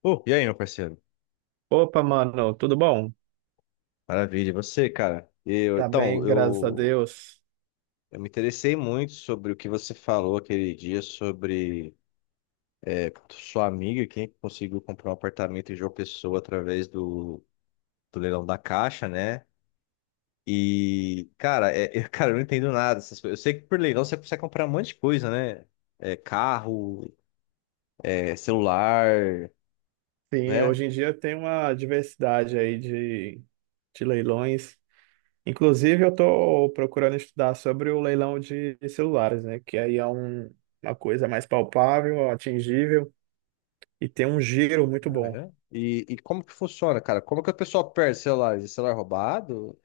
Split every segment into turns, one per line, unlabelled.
Pô, e aí, meu parceiro?
Opa, mano, tudo bom?
Maravilha, e você, cara? Eu,
Tá
então,
bem, graças a
eu,
Deus.
eu me interessei muito sobre o que você falou aquele dia sobre sua amiga, quem conseguiu comprar um apartamento em João Pessoa através do leilão da Caixa, né? E, cara, eu, cara, eu não entendo nada dessas coisas. Eu sei que por leilão você consegue comprar um monte de coisa, né? Carro, celular,
Sim,
né?
hoje em dia tem uma diversidade aí de leilões. Inclusive, eu tô procurando estudar sobre o leilão de celulares, né? Que aí é uma coisa mais palpável, atingível e tem um giro muito
Ah,
bom.
é? E, como que funciona, cara? Como que o pessoal perde celular? É celular roubado?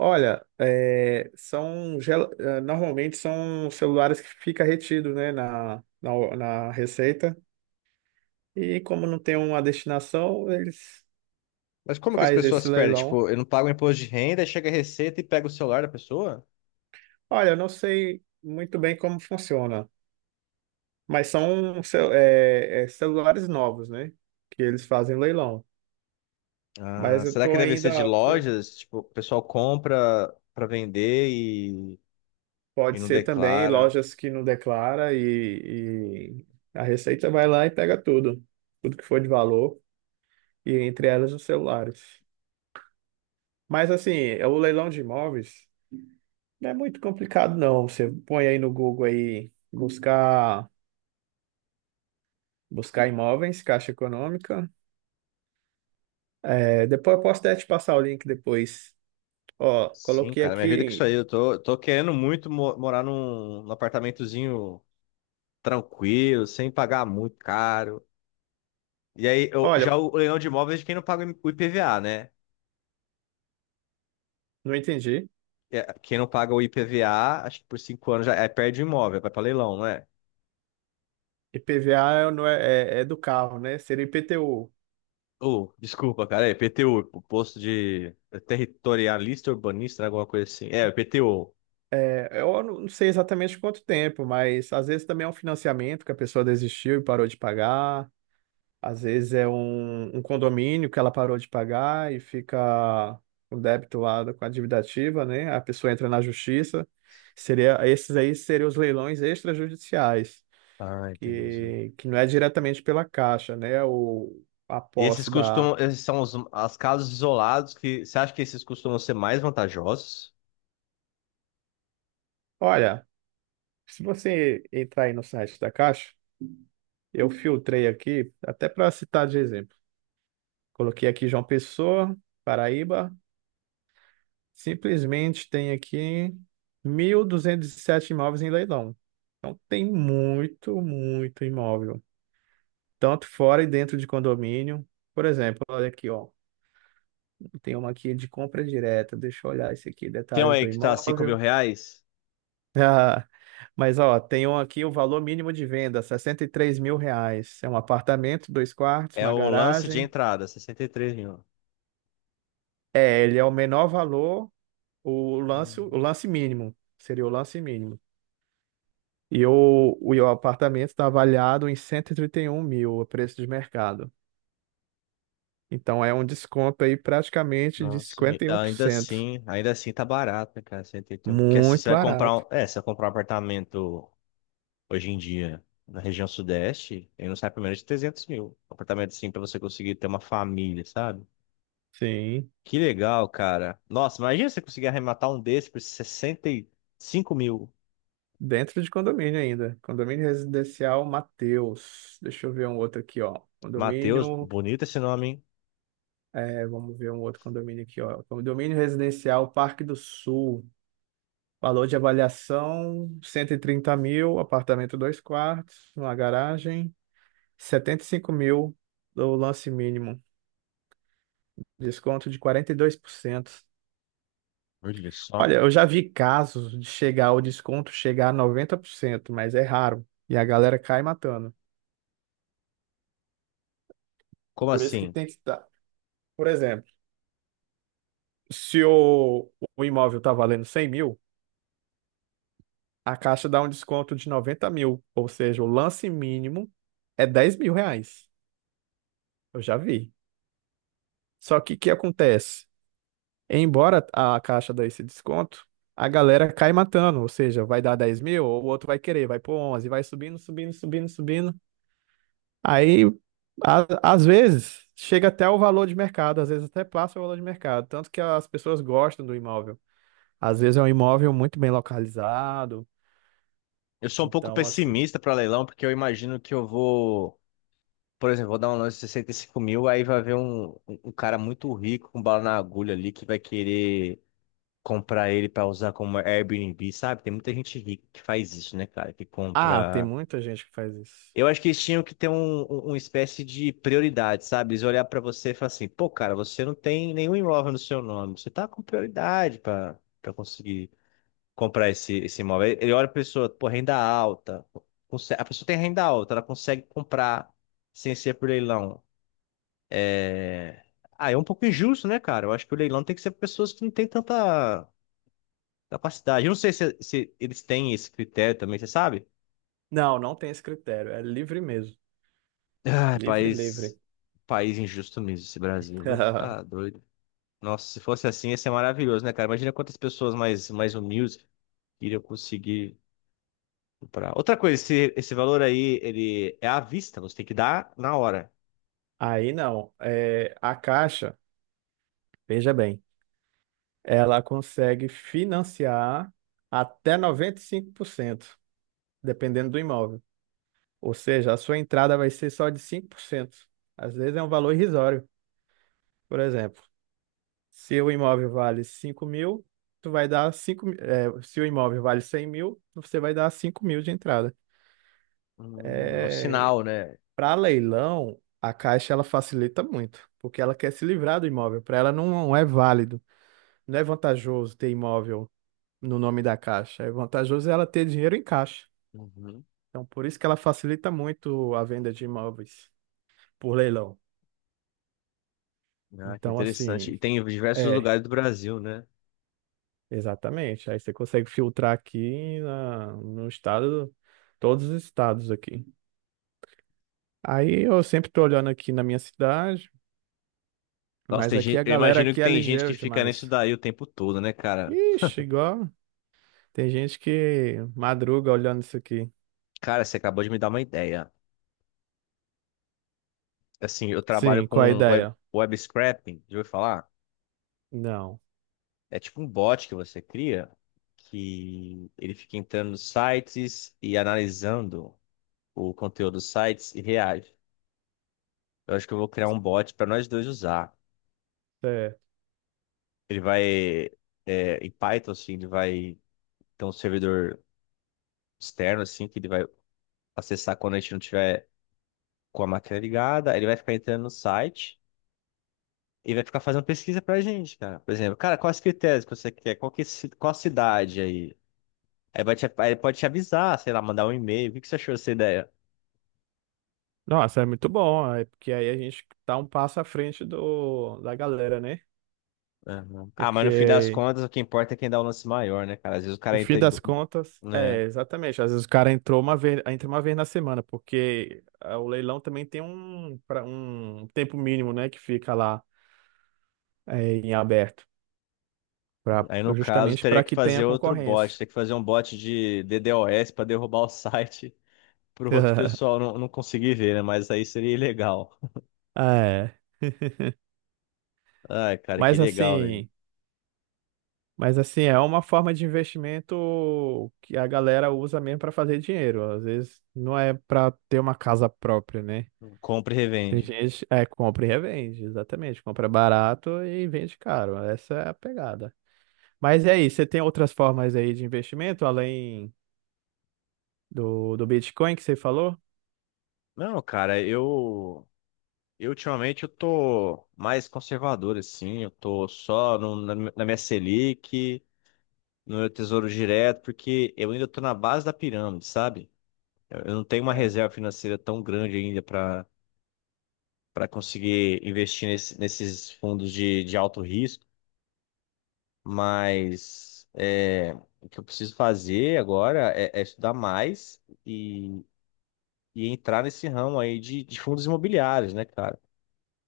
Olha, é, normalmente são celulares que fica retido, né, na receita. E como não tem uma destinação, eles
Mas como que as
faz
pessoas
esse
perdem?
leilão.
Tipo, eu não pago imposto de renda, aí chega a receita e pega o celular da pessoa?
Olha, eu não sei muito bem como funciona, mas são cel- é, é, celulares novos, né? Que eles fazem leilão.
Ah,
Mas eu
será
tô
que deve ser de
ainda.
lojas? Tipo, o pessoal compra pra vender e
Pode
não
ser também
declara.
lojas que não declara e a Receita vai lá e pega tudo, tudo que for de valor, e entre elas os celulares. Mas assim, é o leilão de imóveis não é muito complicado, não. Você põe aí no Google aí buscar imóveis, Caixa Econômica. É, depois eu posso até te passar o link depois. Ó,
Sim,
coloquei
cara, me ajuda com isso aí.
aqui.
Eu tô querendo muito morar num apartamentozinho tranquilo, sem pagar muito caro. E aí,
Olha,
já o leilão de imóveis é de quem não paga o IPVA, né?
não entendi.
É, quem não paga o IPVA, acho que por 5 anos já perde o imóvel, vai pra leilão, não é?
IPVA não é do carro, né? Seria IPTU.
Oh, desculpa, cara. É PTU, posto de territorialista urbanista, né, alguma coisa assim. É, PTU.
É, eu não sei exatamente quanto tempo, mas às vezes também é um financiamento que a pessoa desistiu e parou de pagar. Às vezes é um condomínio que ela parou de pagar e fica com débito lá com a dívida ativa, né? A pessoa entra na justiça. Seria, esses aí seriam os leilões extrajudiciais,
Ah, entendi.
que não é diretamente pela Caixa, né? A posse da.
Esses são os as casos isolados que você acha que esses costumam ser mais vantajosos?
Olha. Se você entrar aí no site da Caixa, eu filtrei aqui, até para citar de exemplo. Coloquei aqui João Pessoa, Paraíba, simplesmente tem aqui 1.207 imóveis em leilão. Então tem muito, muito imóvel, tanto fora e dentro de condomínio. Por exemplo, olha aqui, ó, tem uma aqui de compra direta. Deixa eu olhar esse aqui,
Tem um
detalhes
aí
do
que tá 5 mil
imóvel.
reais?
Ah, mas ó, tem um aqui o valor mínimo de venda, R$ 63.000. É um apartamento, dois quartos,
É
uma
o lance de
garagem.
entrada, 63 mil.
É, ele é o menor valor, o lance, o
Hum.
lance mínimo. Seria o lance mínimo. E o apartamento está avaliado em cento e trinta e um mil, o preço de mercado. Então é um desconto aí praticamente de
Nossa. E
cinquenta e um por
ainda
cento.
assim, ainda assim tá barato, né, cara? 61. Porque assim, você
Muito
vai comprar
barato.
você vai comprar um apartamento hoje em dia, na região sudeste, ele não sai por menos de 300 mil. Um apartamento assim pra você conseguir ter uma família, sabe?
Sim.
Que legal, cara. Nossa, imagina você conseguir arrematar um desse por 65 mil.
Dentro de condomínio ainda. Condomínio residencial Mateus. Deixa eu ver um outro aqui, ó.
Matheus,
Condomínio
bonito esse nome, hein?
É, vamos ver um outro condomínio aqui, ó. Condomínio residencial Parque do Sul. Valor de avaliação: 130 mil, apartamento dois quartos, uma garagem, 75 mil do lance mínimo, desconto de 42%.
Olha só.
Olha, eu já vi casos de chegar o desconto chegar a 90%, mas é raro. E a galera cai matando.
Como
Por isso que
assim?
tem que estar. Por exemplo, se o imóvel está valendo 100 mil, a Caixa dá um desconto de 90.000, ou seja, o lance mínimo é R$ 10.000. Eu já vi. Só que o que acontece? Embora a Caixa dê esse desconto, a galera cai matando, ou seja, vai dar 10.000, o outro vai querer, vai pôr 11, vai subindo, subindo, subindo, subindo. Aí, a- às vezes, chega até o valor de mercado, às vezes até passa o valor de mercado, tanto que as pessoas gostam do imóvel. Às vezes é um imóvel muito bem localizado,
Eu sou um pouco
então assim...
pessimista para leilão, porque eu imagino que por exemplo, vou dar um lance de 65 mil, aí vai ver um cara muito rico com bala na agulha ali que vai querer comprar ele para usar como Airbnb, sabe? Tem muita gente rica que faz isso, né, cara? Que
Ah, tem
compra.
muita gente que faz isso.
Eu acho que eles tinham que ter uma espécie de prioridade, sabe? Eles olhar para você e falar assim: pô, cara, você não tem nenhum imóvel no seu nome, você tá com prioridade para conseguir comprar esse imóvel. Ele olha a pessoa, pô, renda alta. A pessoa tem renda alta, ela consegue comprar sem ser por leilão. É... Ah, é um pouco injusto, né, cara? Eu acho que o leilão tem que ser para pessoas que não têm tanta capacidade. Eu não sei se eles têm esse critério também, você sabe?
Não, não tem esse critério. É livre mesmo.
Ah,
Livre, livre.
país injusto mesmo, esse Brasil, viu? Tá doido. Nossa, se fosse assim, ia ser maravilhoso, né, cara? Imagina quantas pessoas mais humildes iriam conseguir comprar. Outra coisa, esse valor aí, ele é à vista, você tem que dar na hora.
Aí não. É, a Caixa, veja bem, ela consegue financiar até 95%, dependendo do imóvel. Ou seja, a sua entrada vai ser só de 5%. Às vezes é um valor irrisório. Por exemplo, se o imóvel vale 5.000, tu vai dar 5. Se o imóvel vale 100.000, você vai dar 5.000 de entrada.
É um
É.
sinal, né?
Para leilão, a Caixa ela facilita muito, porque ela quer se livrar do imóvel. Para ela não é válido, não é vantajoso ter imóvel no nome da Caixa. É vantajoso ela ter dinheiro em caixa.
Uhum.
Então, por isso que ela facilita muito a venda de imóveis por leilão.
Ah, que
Então,
interessante.
assim,
E tem em diversos
é,
lugares do Brasil, né?
exatamente. Aí você consegue filtrar aqui na, no estado, todos os estados aqui. Aí eu sempre tô olhando aqui na minha cidade,
Nossa,
mas
tem
aqui
gente,
a
eu
galera
imagino que
aqui é
tem gente que
ligeira
fica nisso
demais.
daí o tempo todo, né, cara?
Ixi, igual. Tem gente que madruga olhando isso aqui.
Cara, você acabou de me dar uma ideia. Assim, eu trabalho
Sim, qual a
com web,
ideia?
web scraping, já ouviu falar?
Não.
É tipo um bot que você cria que ele fica entrando nos sites e analisando o conteúdo dos sites e reage. Eu acho que eu vou criar um bot para nós dois usar.
É.
Ele vai, em Python, assim, ele vai ter um servidor externo, assim, que ele vai acessar quando a gente não tiver com a máquina ligada. Ele vai ficar entrando no site e vai ficar fazendo pesquisa pra gente, cara. Por exemplo, cara, quais critérios que você quer? Qual que, é ci- qual cidade aí? Aí pode te avisar, sei lá, mandar um e-mail. O que que você achou dessa ideia?
Nossa, é muito bom, é porque aí a gente tá um passo à frente do, da galera, né?
Aham. Ah, mas no fim das
Porque
contas, o que importa é quem dá o lance maior, né, cara? Às vezes o
no
cara
fim
entra, em
das
do-
contas,
né?
é, exatamente. Às vezes o cara entrou uma vez, entra uma vez na semana, porque o leilão também tem um tempo mínimo, né, que fica lá é, em aberto, pra,
Aí no caso,
justamente
teria
para
que
que tenha
fazer outro bot,
concorrência.
teria que fazer um bot de DDoS para derrubar o site pro outro pessoal não conseguir ver, né? Mas aí seria ilegal.
É.
Ai, cara, que
Mas
legal, velho.
assim. Mas assim, é uma forma de investimento que a galera usa mesmo para fazer dinheiro. Às vezes não é para ter uma casa própria, né?
Compra e
Tem
revende.
gente, é, compra e revende, exatamente. Compra barato e vende caro. Essa é a pegada. Mas é isso, você tem outras formas aí de investimento além do Bitcoin que você falou?
Não, cara, eu ultimamente eu tô mais conservador, assim. Eu tô só na minha Selic, no meu tesouro direto, porque eu ainda estou na base da pirâmide, sabe? Eu não tenho uma reserva
Certo.
financeira tão grande ainda para conseguir investir nesses fundos de alto risco, mas o que eu preciso fazer agora é estudar mais e entrar nesse ramo aí de fundos imobiliários, né, cara?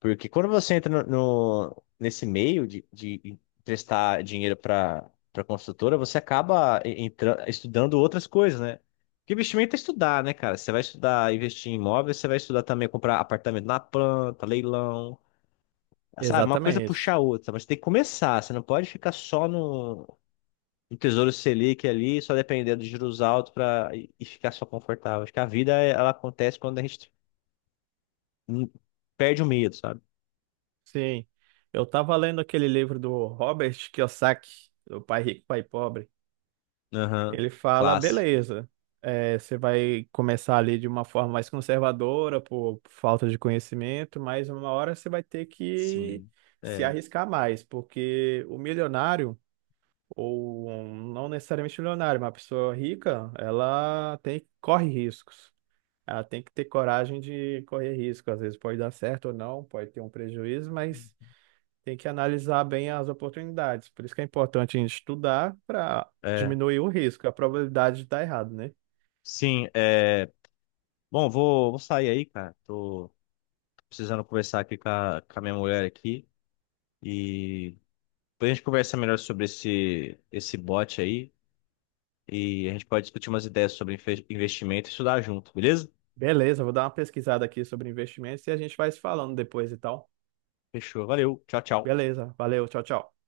Porque quando você entra nesse meio de emprestar dinheiro para construtora, você estudando outras coisas, né? Porque investimento é estudar, né, cara? Você vai estudar investir em imóveis, você vai estudar também comprar apartamento na planta, leilão, sabe? Uma coisa puxa
Exatamente.
a outra, mas tem que começar. Você não pode ficar só no Tesouro Selic ali, só dependendo de juros altos para e ficar só confortável. Acho que a vida ela acontece quando a gente hum, perde o medo, sabe?
Sim. Eu tava lendo aquele livro do Robert Kiyosaki, do Pai Rico, Pai Pobre.
Aham,
Ele fala,
classe.
beleza, é, você vai começar ali de uma forma mais conservadora, por falta de conhecimento, mas uma hora você vai ter que
Sim.
se
É.
arriscar mais, porque o milionário, ou não necessariamente milionário, mas uma pessoa rica, ela tem, corre riscos. Ela tem que ter coragem de correr risco. Às vezes pode dar certo ou não, pode ter um prejuízo, mas tem que analisar bem as oportunidades. Por isso que é importante a gente estudar para
É.
diminuir o risco, a probabilidade de dar errado, né?
Sim, é. Bom, vou sair aí, cara. Tô precisando conversar aqui com com a minha mulher aqui. E depois a gente conversa melhor sobre esse bot aí. E a gente pode discutir umas ideias sobre investimento e estudar junto, beleza?
Beleza, vou dar uma pesquisada aqui sobre investimentos e a gente vai se falando depois e tal.
Fechou. Valeu. Tchau, tchau.
Beleza, valeu, tchau, tchau.